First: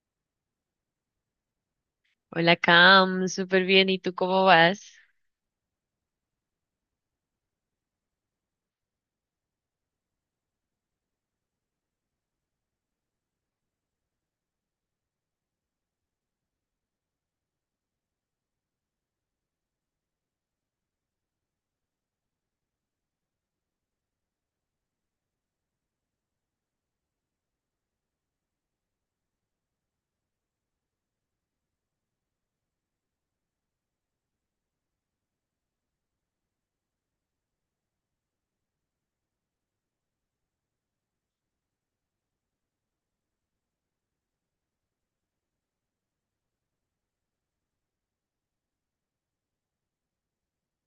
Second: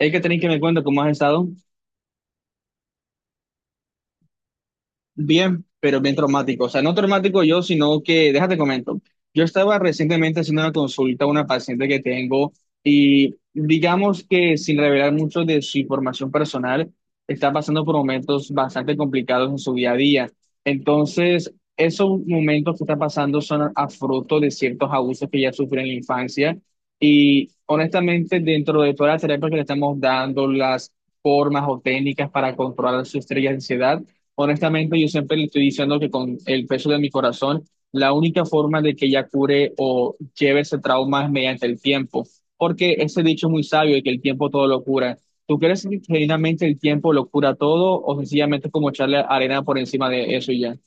Hay que tener que me cuenta cómo has estado. Hola Cam, súper bien. ¿Y tú cómo vas? Bien, pero bien traumático. O sea, no traumático yo, sino que, déjate comento. Yo estaba recientemente haciendo una consulta a una paciente que tengo y digamos que sin revelar mucho de su información personal, está pasando por momentos bastante complicados en su día a día. Entonces, esos momentos que está pasando son a fruto de ciertos abusos que ella sufrió en la infancia y honestamente dentro de todas las terapias que le estamos dando, las formas o técnicas para controlar su estrella de ansiedad. Honestamente, yo siempre le estoy diciendo que con el peso de mi corazón, la única forma de que ella cure o lleve ese trauma es mediante el tiempo, porque ese dicho es muy sabio de que el tiempo todo lo cura. ¿Tú crees que genuinamente el tiempo lo cura todo o sencillamente es como echarle arena por encima de eso y ya?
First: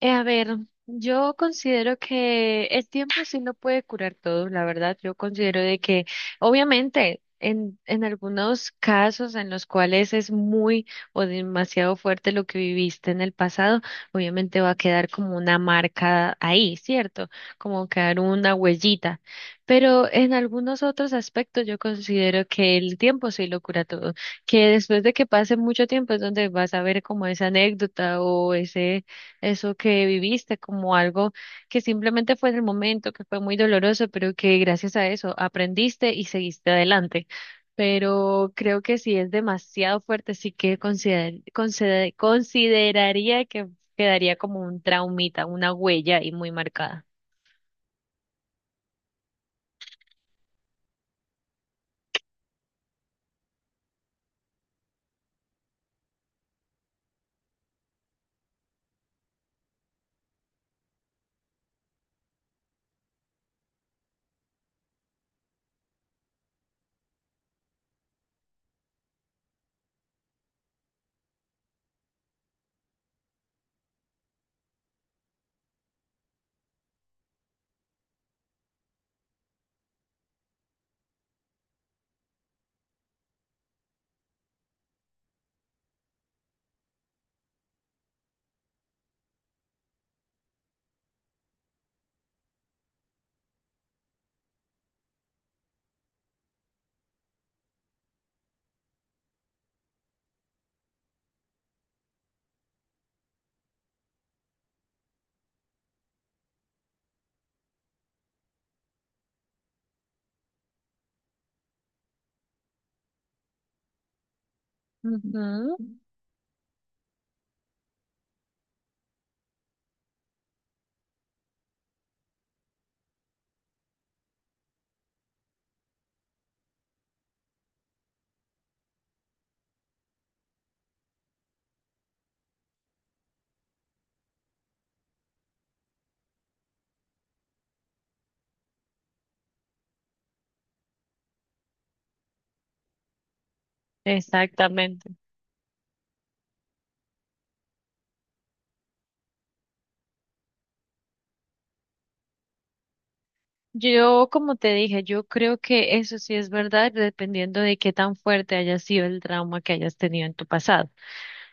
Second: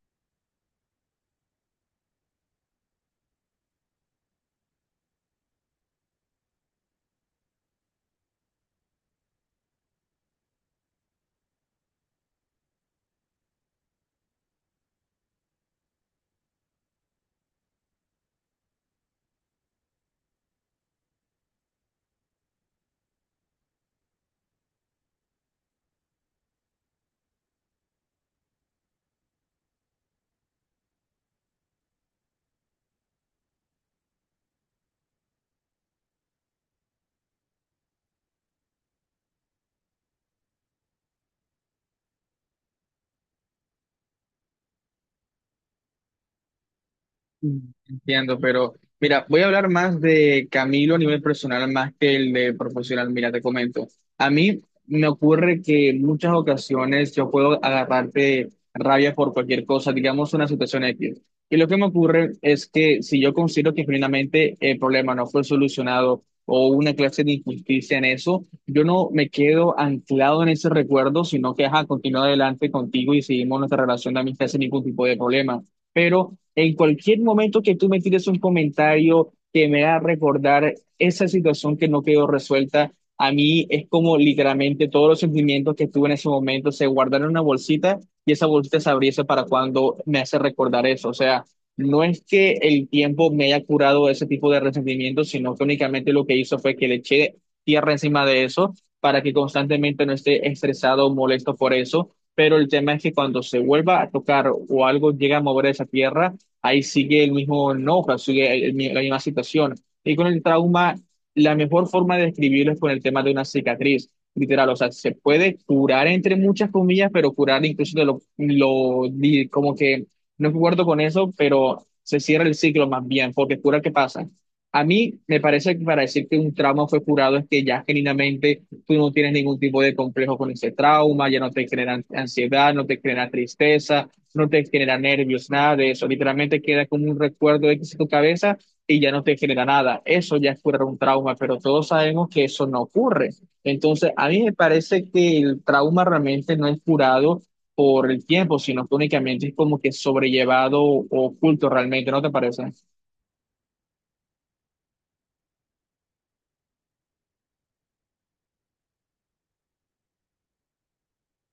Eh, a ver, yo considero que el tiempo sí no puede curar todo, la verdad. Yo considero de que, obviamente, en algunos casos en los cuales es muy o demasiado fuerte lo que viviste en el pasado, obviamente va a quedar como una marca ahí, ¿cierto? Como quedar una huellita. Pero en algunos otros aspectos yo considero que el tiempo sí lo cura todo, que después de que pase mucho tiempo es donde vas a ver como esa anécdota o ese eso que viviste como algo que simplemente fue en el momento, que fue muy doloroso, pero que gracias a eso aprendiste y seguiste adelante. Pero creo que si es demasiado fuerte, sí que consideraría que quedaría como un traumita, una huella y muy marcada. Mm. Entiendo, pero mira, voy a hablar más de Camilo a nivel personal más que el de profesional. Mira, te comento. A mí me ocurre que en muchas ocasiones yo puedo agarrarte rabia por cualquier cosa, digamos una situación X. Y lo que me ocurre es que si yo considero que genuinamente el problema no fue solucionado o hubo una clase de injusticia en eso, yo no me quedo anclado en ese recuerdo, sino que ajá, continúo adelante contigo y seguimos nuestra relación de amistad sin ningún tipo de problema. Pero en cualquier momento que tú me tires un comentario que me haga recordar esa situación que no quedó resuelta, a mí es como literalmente todos los sentimientos que tuve en ese momento se guardaron en una bolsita y esa bolsita se abriese para cuando me hace recordar eso. O sea, no es que el tiempo me haya curado ese tipo de resentimientos sino que únicamente lo que hizo fue que le eché tierra encima de eso para que constantemente no esté estresado o molesto por eso. Pero el tema es que cuando se vuelva a tocar o algo llega a mover esa tierra, ahí sigue el mismo enojo, sigue la misma situación. Y con el trauma, la mejor forma de describirlo es con el tema de una cicatriz, literal, o sea, se puede Ujú. curar entre muchas comillas, pero curar incluso de como que no acuerdo con eso, pero se cierra el ciclo más bien, porque cura, ¿qué pasa? A mí me parece que para decir que un trauma fue curado es que ya genuinamente tú no tienes ningún tipo de complejo con ese trauma, ya no te genera ansiedad, no te genera tristeza, no te genera nervios, nada de eso. Literalmente queda como un recuerdo X en tu cabeza y ya no te genera nada. Eso ya es curar un trauma, pero todos sabemos que eso no ocurre. Entonces, a mí me parece Exactamente. que el trauma realmente no es curado por el tiempo, sino que únicamente es como que sobrellevado o oculto realmente, ¿no te parece? Yo, como te dije, yo creo que eso sí es verdad, dependiendo de qué tan fuerte haya sido el trauma que hayas tenido en tu pasado,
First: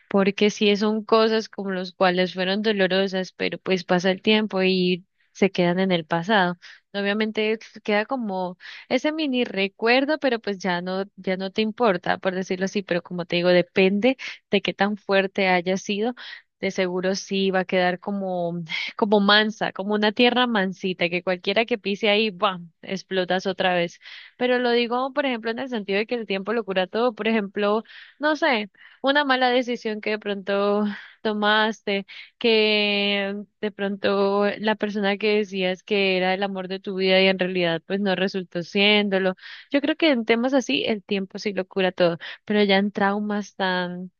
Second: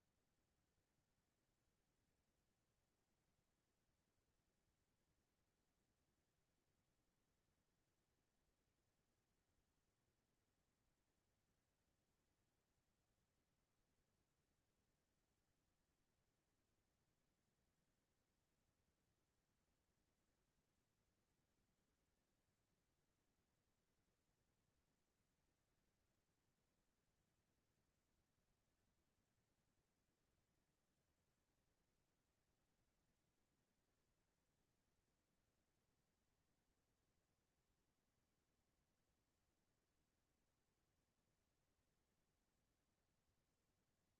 porque sí son cosas como las cuales fueron dolorosas, pero pues pasa el tiempo y se quedan en el pasado. Obviamente queda como ese mini recuerdo, pero pues ya no, ya no te importa, por decirlo así, pero como te digo, depende de qué tan fuerte haya sido. De seguro sí va a quedar como, como mansa, como una tierra mansita, que cualquiera que pise ahí, ¡bam!, explotas otra vez. Pero lo digo, por ejemplo, en el sentido de que el tiempo lo cura todo. Por ejemplo, no sé, una mala decisión que de pronto tomaste, que de pronto la persona que decías que era el amor de tu vida y en realidad pues no resultó siéndolo. Yo creo que en temas así el tiempo sí lo cura todo, pero ya en traumas tan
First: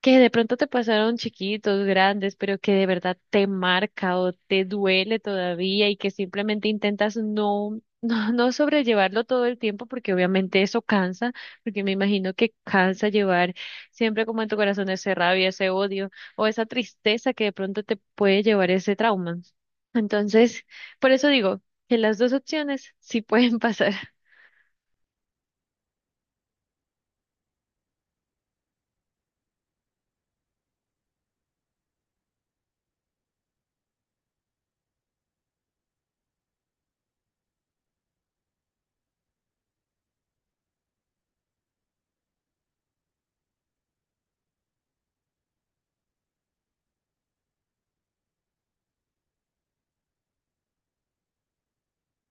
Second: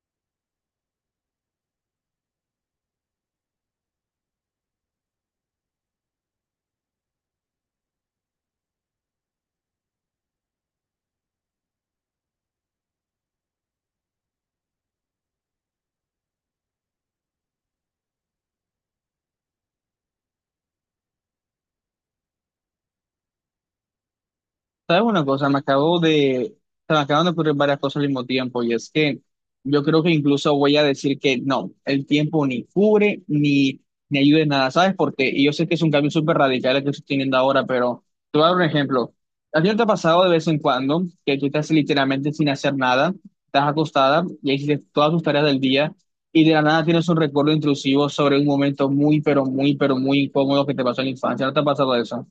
que de pronto te pasaron chiquitos, grandes, pero que de verdad te marca o te duele todavía y que simplemente intentas no, no sobrellevarlo todo el tiempo porque obviamente eso cansa, porque me imagino que cansa llevar siempre como en tu corazón esa rabia, ese odio o esa tristeza que de pronto te puede llevar ese trauma. Entonces, por eso digo que las dos opciones sí pueden pasar. ¿Sabes una cosa? Se me acaban de ocurrir varias cosas al mismo tiempo y es que yo creo que incluso voy a decir que no, el tiempo ni cubre ni, ni ayuda en nada, ¿sabes? Porque y yo sé que es un cambio súper radical el que estoy teniendo ahora, pero te voy a dar un ejemplo. ¿A ti no te ha pasado de vez en cuando que tú estás literalmente sin hacer nada, estás acostada y hiciste todas tus tareas del día y de la nada tienes un recuerdo intrusivo sobre un momento muy, pero muy, pero muy incómodo que te pasó en la infancia? ¿No te ha pasado eso?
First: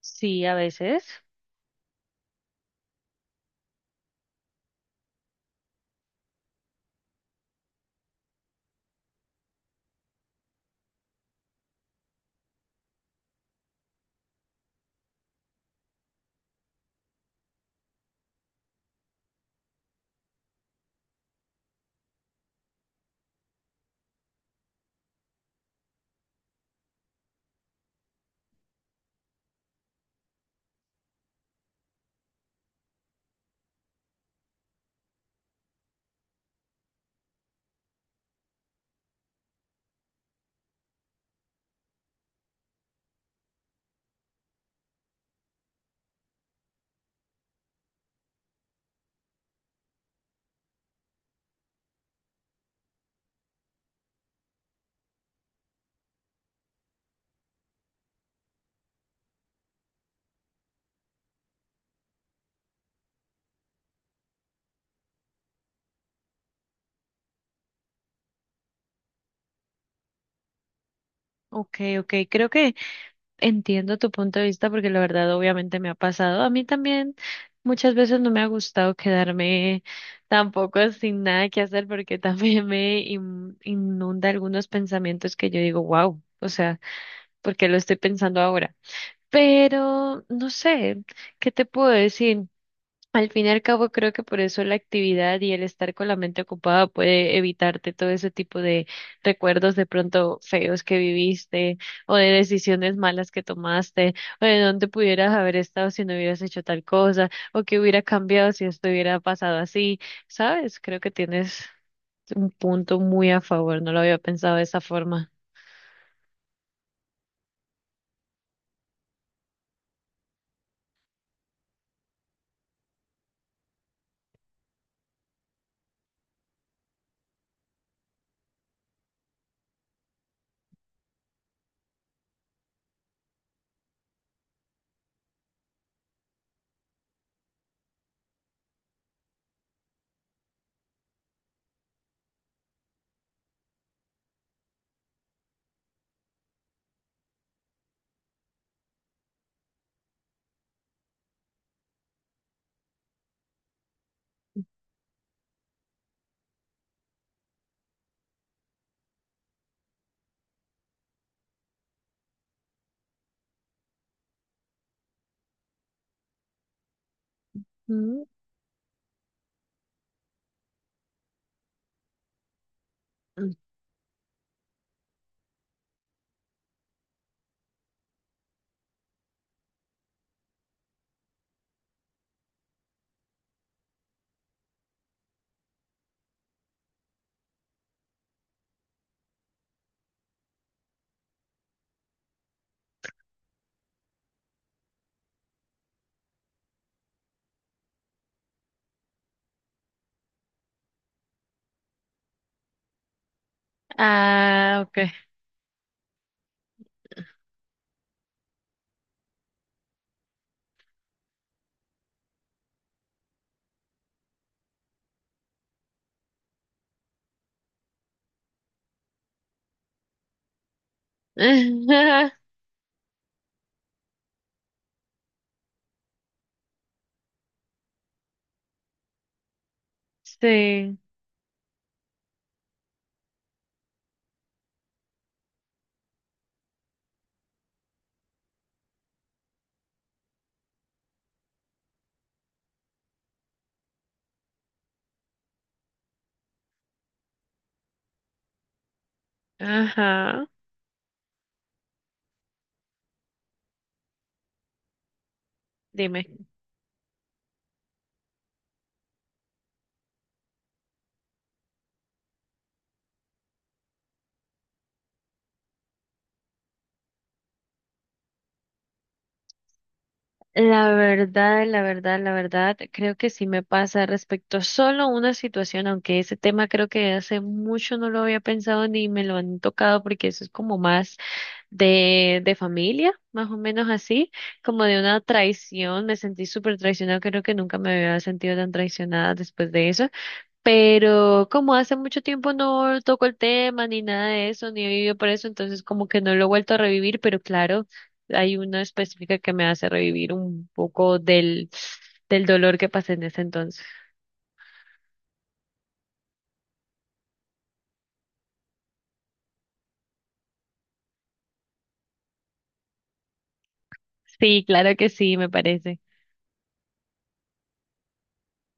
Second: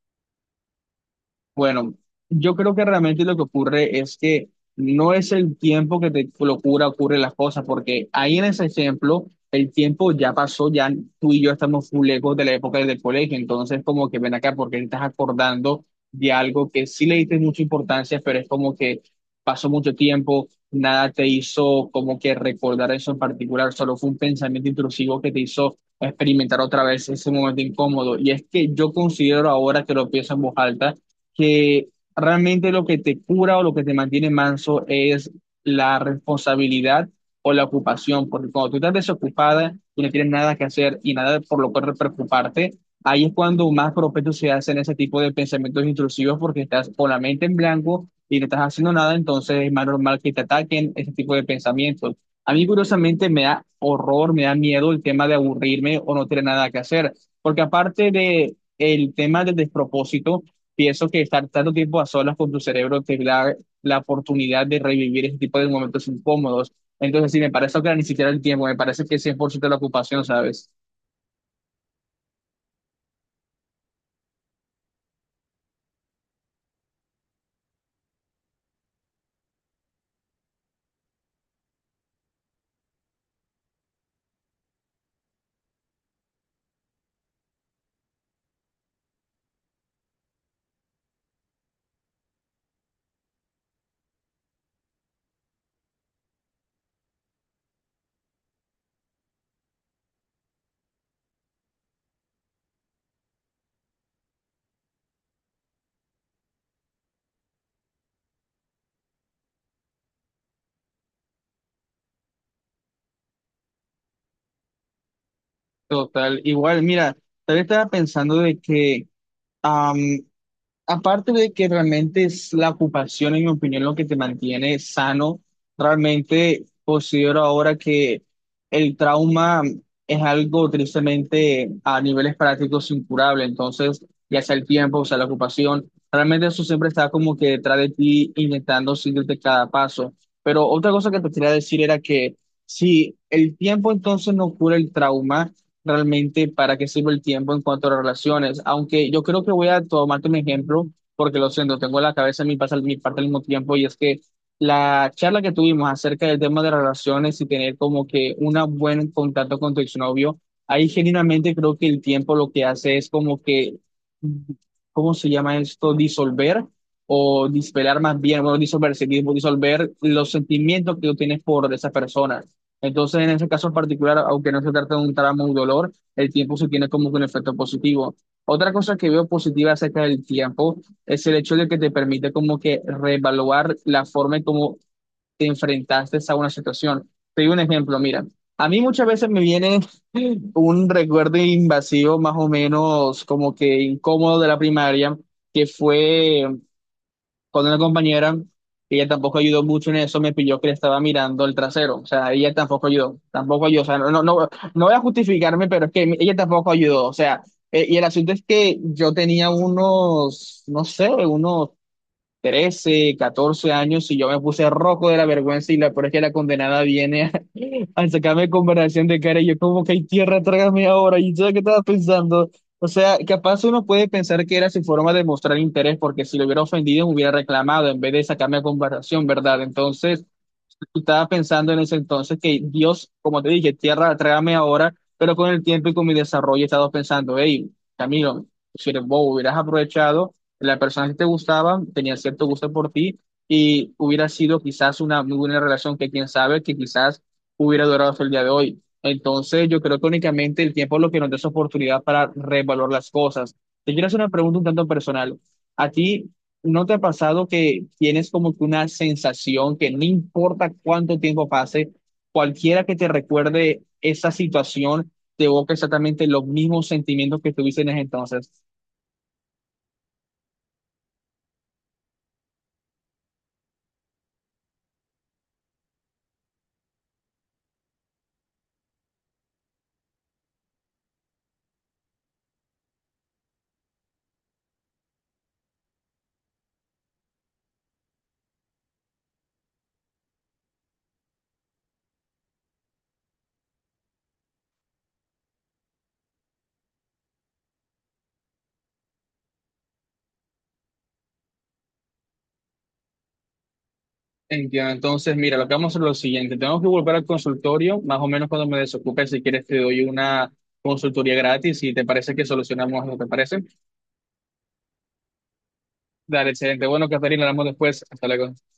Sí, a veces. Bueno, yo creo que realmente lo que ocurre es que no es el tiempo que te lo cura, ocurre las cosas, porque ahí en ese ejemplo, el tiempo ya pasó, ya tú y yo estamos muy lejos de la época del colegio, entonces como que ven acá porque te estás acordando de algo que sí le diste mucha importancia, pero es como que pasó mucho tiempo, nada te hizo como que recordar eso en particular, solo fue un pensamiento intrusivo que te hizo experimentar otra vez ese momento incómodo. Y es que yo considero ahora que lo pienso en voz alta, que realmente lo que te cura o lo que te mantiene manso es la responsabilidad o la ocupación, porque cuando tú estás desocupada y no tienes nada que hacer y nada por lo cual preocuparte, ahí es cuando más propensos se hacen ese tipo de pensamientos intrusivos porque estás con la mente en blanco y no estás haciendo nada, entonces es más normal que te ataquen ese tipo de pensamientos. A mí curiosamente me da horror, me da miedo el tema de aburrirme o no tener nada que hacer, porque aparte de el tema del despropósito, pienso que estar tanto tiempo a solas con tu cerebro te da la oportunidad de revivir ese tipo de momentos incómodos. Entonces, sí, me parece que ni siquiera el tiempo, me parece que es cien por ciento la ocupación, ¿sabes? Okay, creo que entiendo tu punto de vista, porque la verdad obviamente me ha pasado. A mí también muchas veces no me ha gustado quedarme tampoco sin nada que hacer porque también me inunda algunos pensamientos que yo digo, wow, o sea, ¿por qué lo estoy pensando ahora? Pero no sé, ¿qué te puedo decir? Al fin y al cabo, creo que por eso la actividad y el estar con la mente ocupada puede evitarte todo ese tipo de recuerdos de pronto feos que viviste o de decisiones malas que tomaste o de dónde pudieras haber estado si no hubieras hecho tal cosa o qué hubiera cambiado si esto hubiera pasado así, ¿sabes? Creo que tienes un punto muy a favor, no lo había pensado de esa forma. Total. Igual, mira, tal vez estaba pensando de que aparte de que realmente es la ocupación, en mi opinión, lo que te mantiene sano, realmente considero ahora que el trauma es algo tristemente a niveles prácticos incurable. Entonces, ya sea el tiempo, o sea la ocupación, realmente eso siempre está como que detrás de ti, intentando seguirte cada paso. Pero otra cosa que te quería decir era que si el tiempo entonces no cura el trauma, realmente para qué sirve el tiempo en cuanto a las relaciones. Aunque yo creo que voy a tomarte un ejemplo, porque lo siento, tengo en la cabeza en mi parte al mismo tiempo, y es que la charla que tuvimos acerca del tema de las relaciones y tener como que un buen contacto con tu exnovio, ahí genuinamente creo que el tiempo lo que hace es como que, ¿cómo se llama esto? Disolver. O dispelar más Mm. bien, bueno, disolver, sí, disolver los sentimientos que tú tienes por esa persona. Entonces, en ese caso en particular, aunque no se trata de un tramo o dolor, el tiempo se tiene como que un efecto positivo. Otra cosa que veo positiva acerca del tiempo es el hecho de que te permite como que reevaluar la forma en cómo te enfrentaste a una situación. Te doy un ejemplo, mira, a mí muchas veces me viene un recuerdo invasivo más o menos como que incómodo de la primaria, que fue con una compañera, ella tampoco ayudó mucho en eso, me pilló que le estaba mirando el trasero, o sea, ella tampoco ayudó, tampoco ayudó, o sea, no, no, no Ah, no voy ok. a justificarme, pero es que ella tampoco ayudó, o sea, y el asunto es que yo tenía unos, no sé, unos 13 14 años y yo me puse rojo de la vergüenza y la, por es que la condenada viene al sacarme conversación de cara, y yo como que hay tierra, trágame ahora, y yo qué estaba pensando. O sea, capaz uno puede pensar que era su forma de mostrar interés, porque si lo hubiera ofendido me hubiera reclamado en vez de sacarme a conversación, ¿verdad? Entonces, Sí, yo estaba pensando en ese entonces que Dios, como te dije, tierra, trágame ahora, pero con el tiempo y con mi desarrollo he estado pensando, hey, Camilo, si eres bobo, hubieras aprovechado, la persona que te gustaba tenía cierto gusto por ti y hubiera sido quizás una muy buena relación que quién sabe que quizás hubiera durado hasta el día de hoy. Entonces yo creo que ajá, únicamente el tiempo es lo que nos da esa oportunidad para revalorar las cosas. Te quiero hacer una pregunta un tanto personal. ¿A dime. ti ¿No te ha pasado que tienes como que una sensación que no importa cuánto tiempo pase, cualquiera que te recuerde esa situación te evoca exactamente los mismos sentimientos que tuviste en ese entonces? La verdad, la verdad, la verdad, creo que sí me pasa respecto a solo una situación, aunque ese tema creo que hace mucho no lo había pensado ni me lo han tocado, porque eso es como más de familia, más o menos así, como de una traición, me sentí súper traicionada, creo que nunca me había sentido tan traicionada después de eso. Pero como hace mucho tiempo no toco el tema ni nada de eso, ni he vivido por eso, entonces como que no lo he vuelto a revivir, pero claro, hay una específica que me hace revivir un poco del dolor que pasé en ese entonces. Entiendo. Entonces, mira, lo que vamos a hacer es lo siguiente. Tenemos que volver al consultorio, más o menos cuando me desocupe, si quieres te doy una consultoría gratis y te parece que solucionamos, ¿no te parece? Sí, claro que sí, me parece. Dale, excelente. Bueno, Catarina, hablamos después. Hasta luego.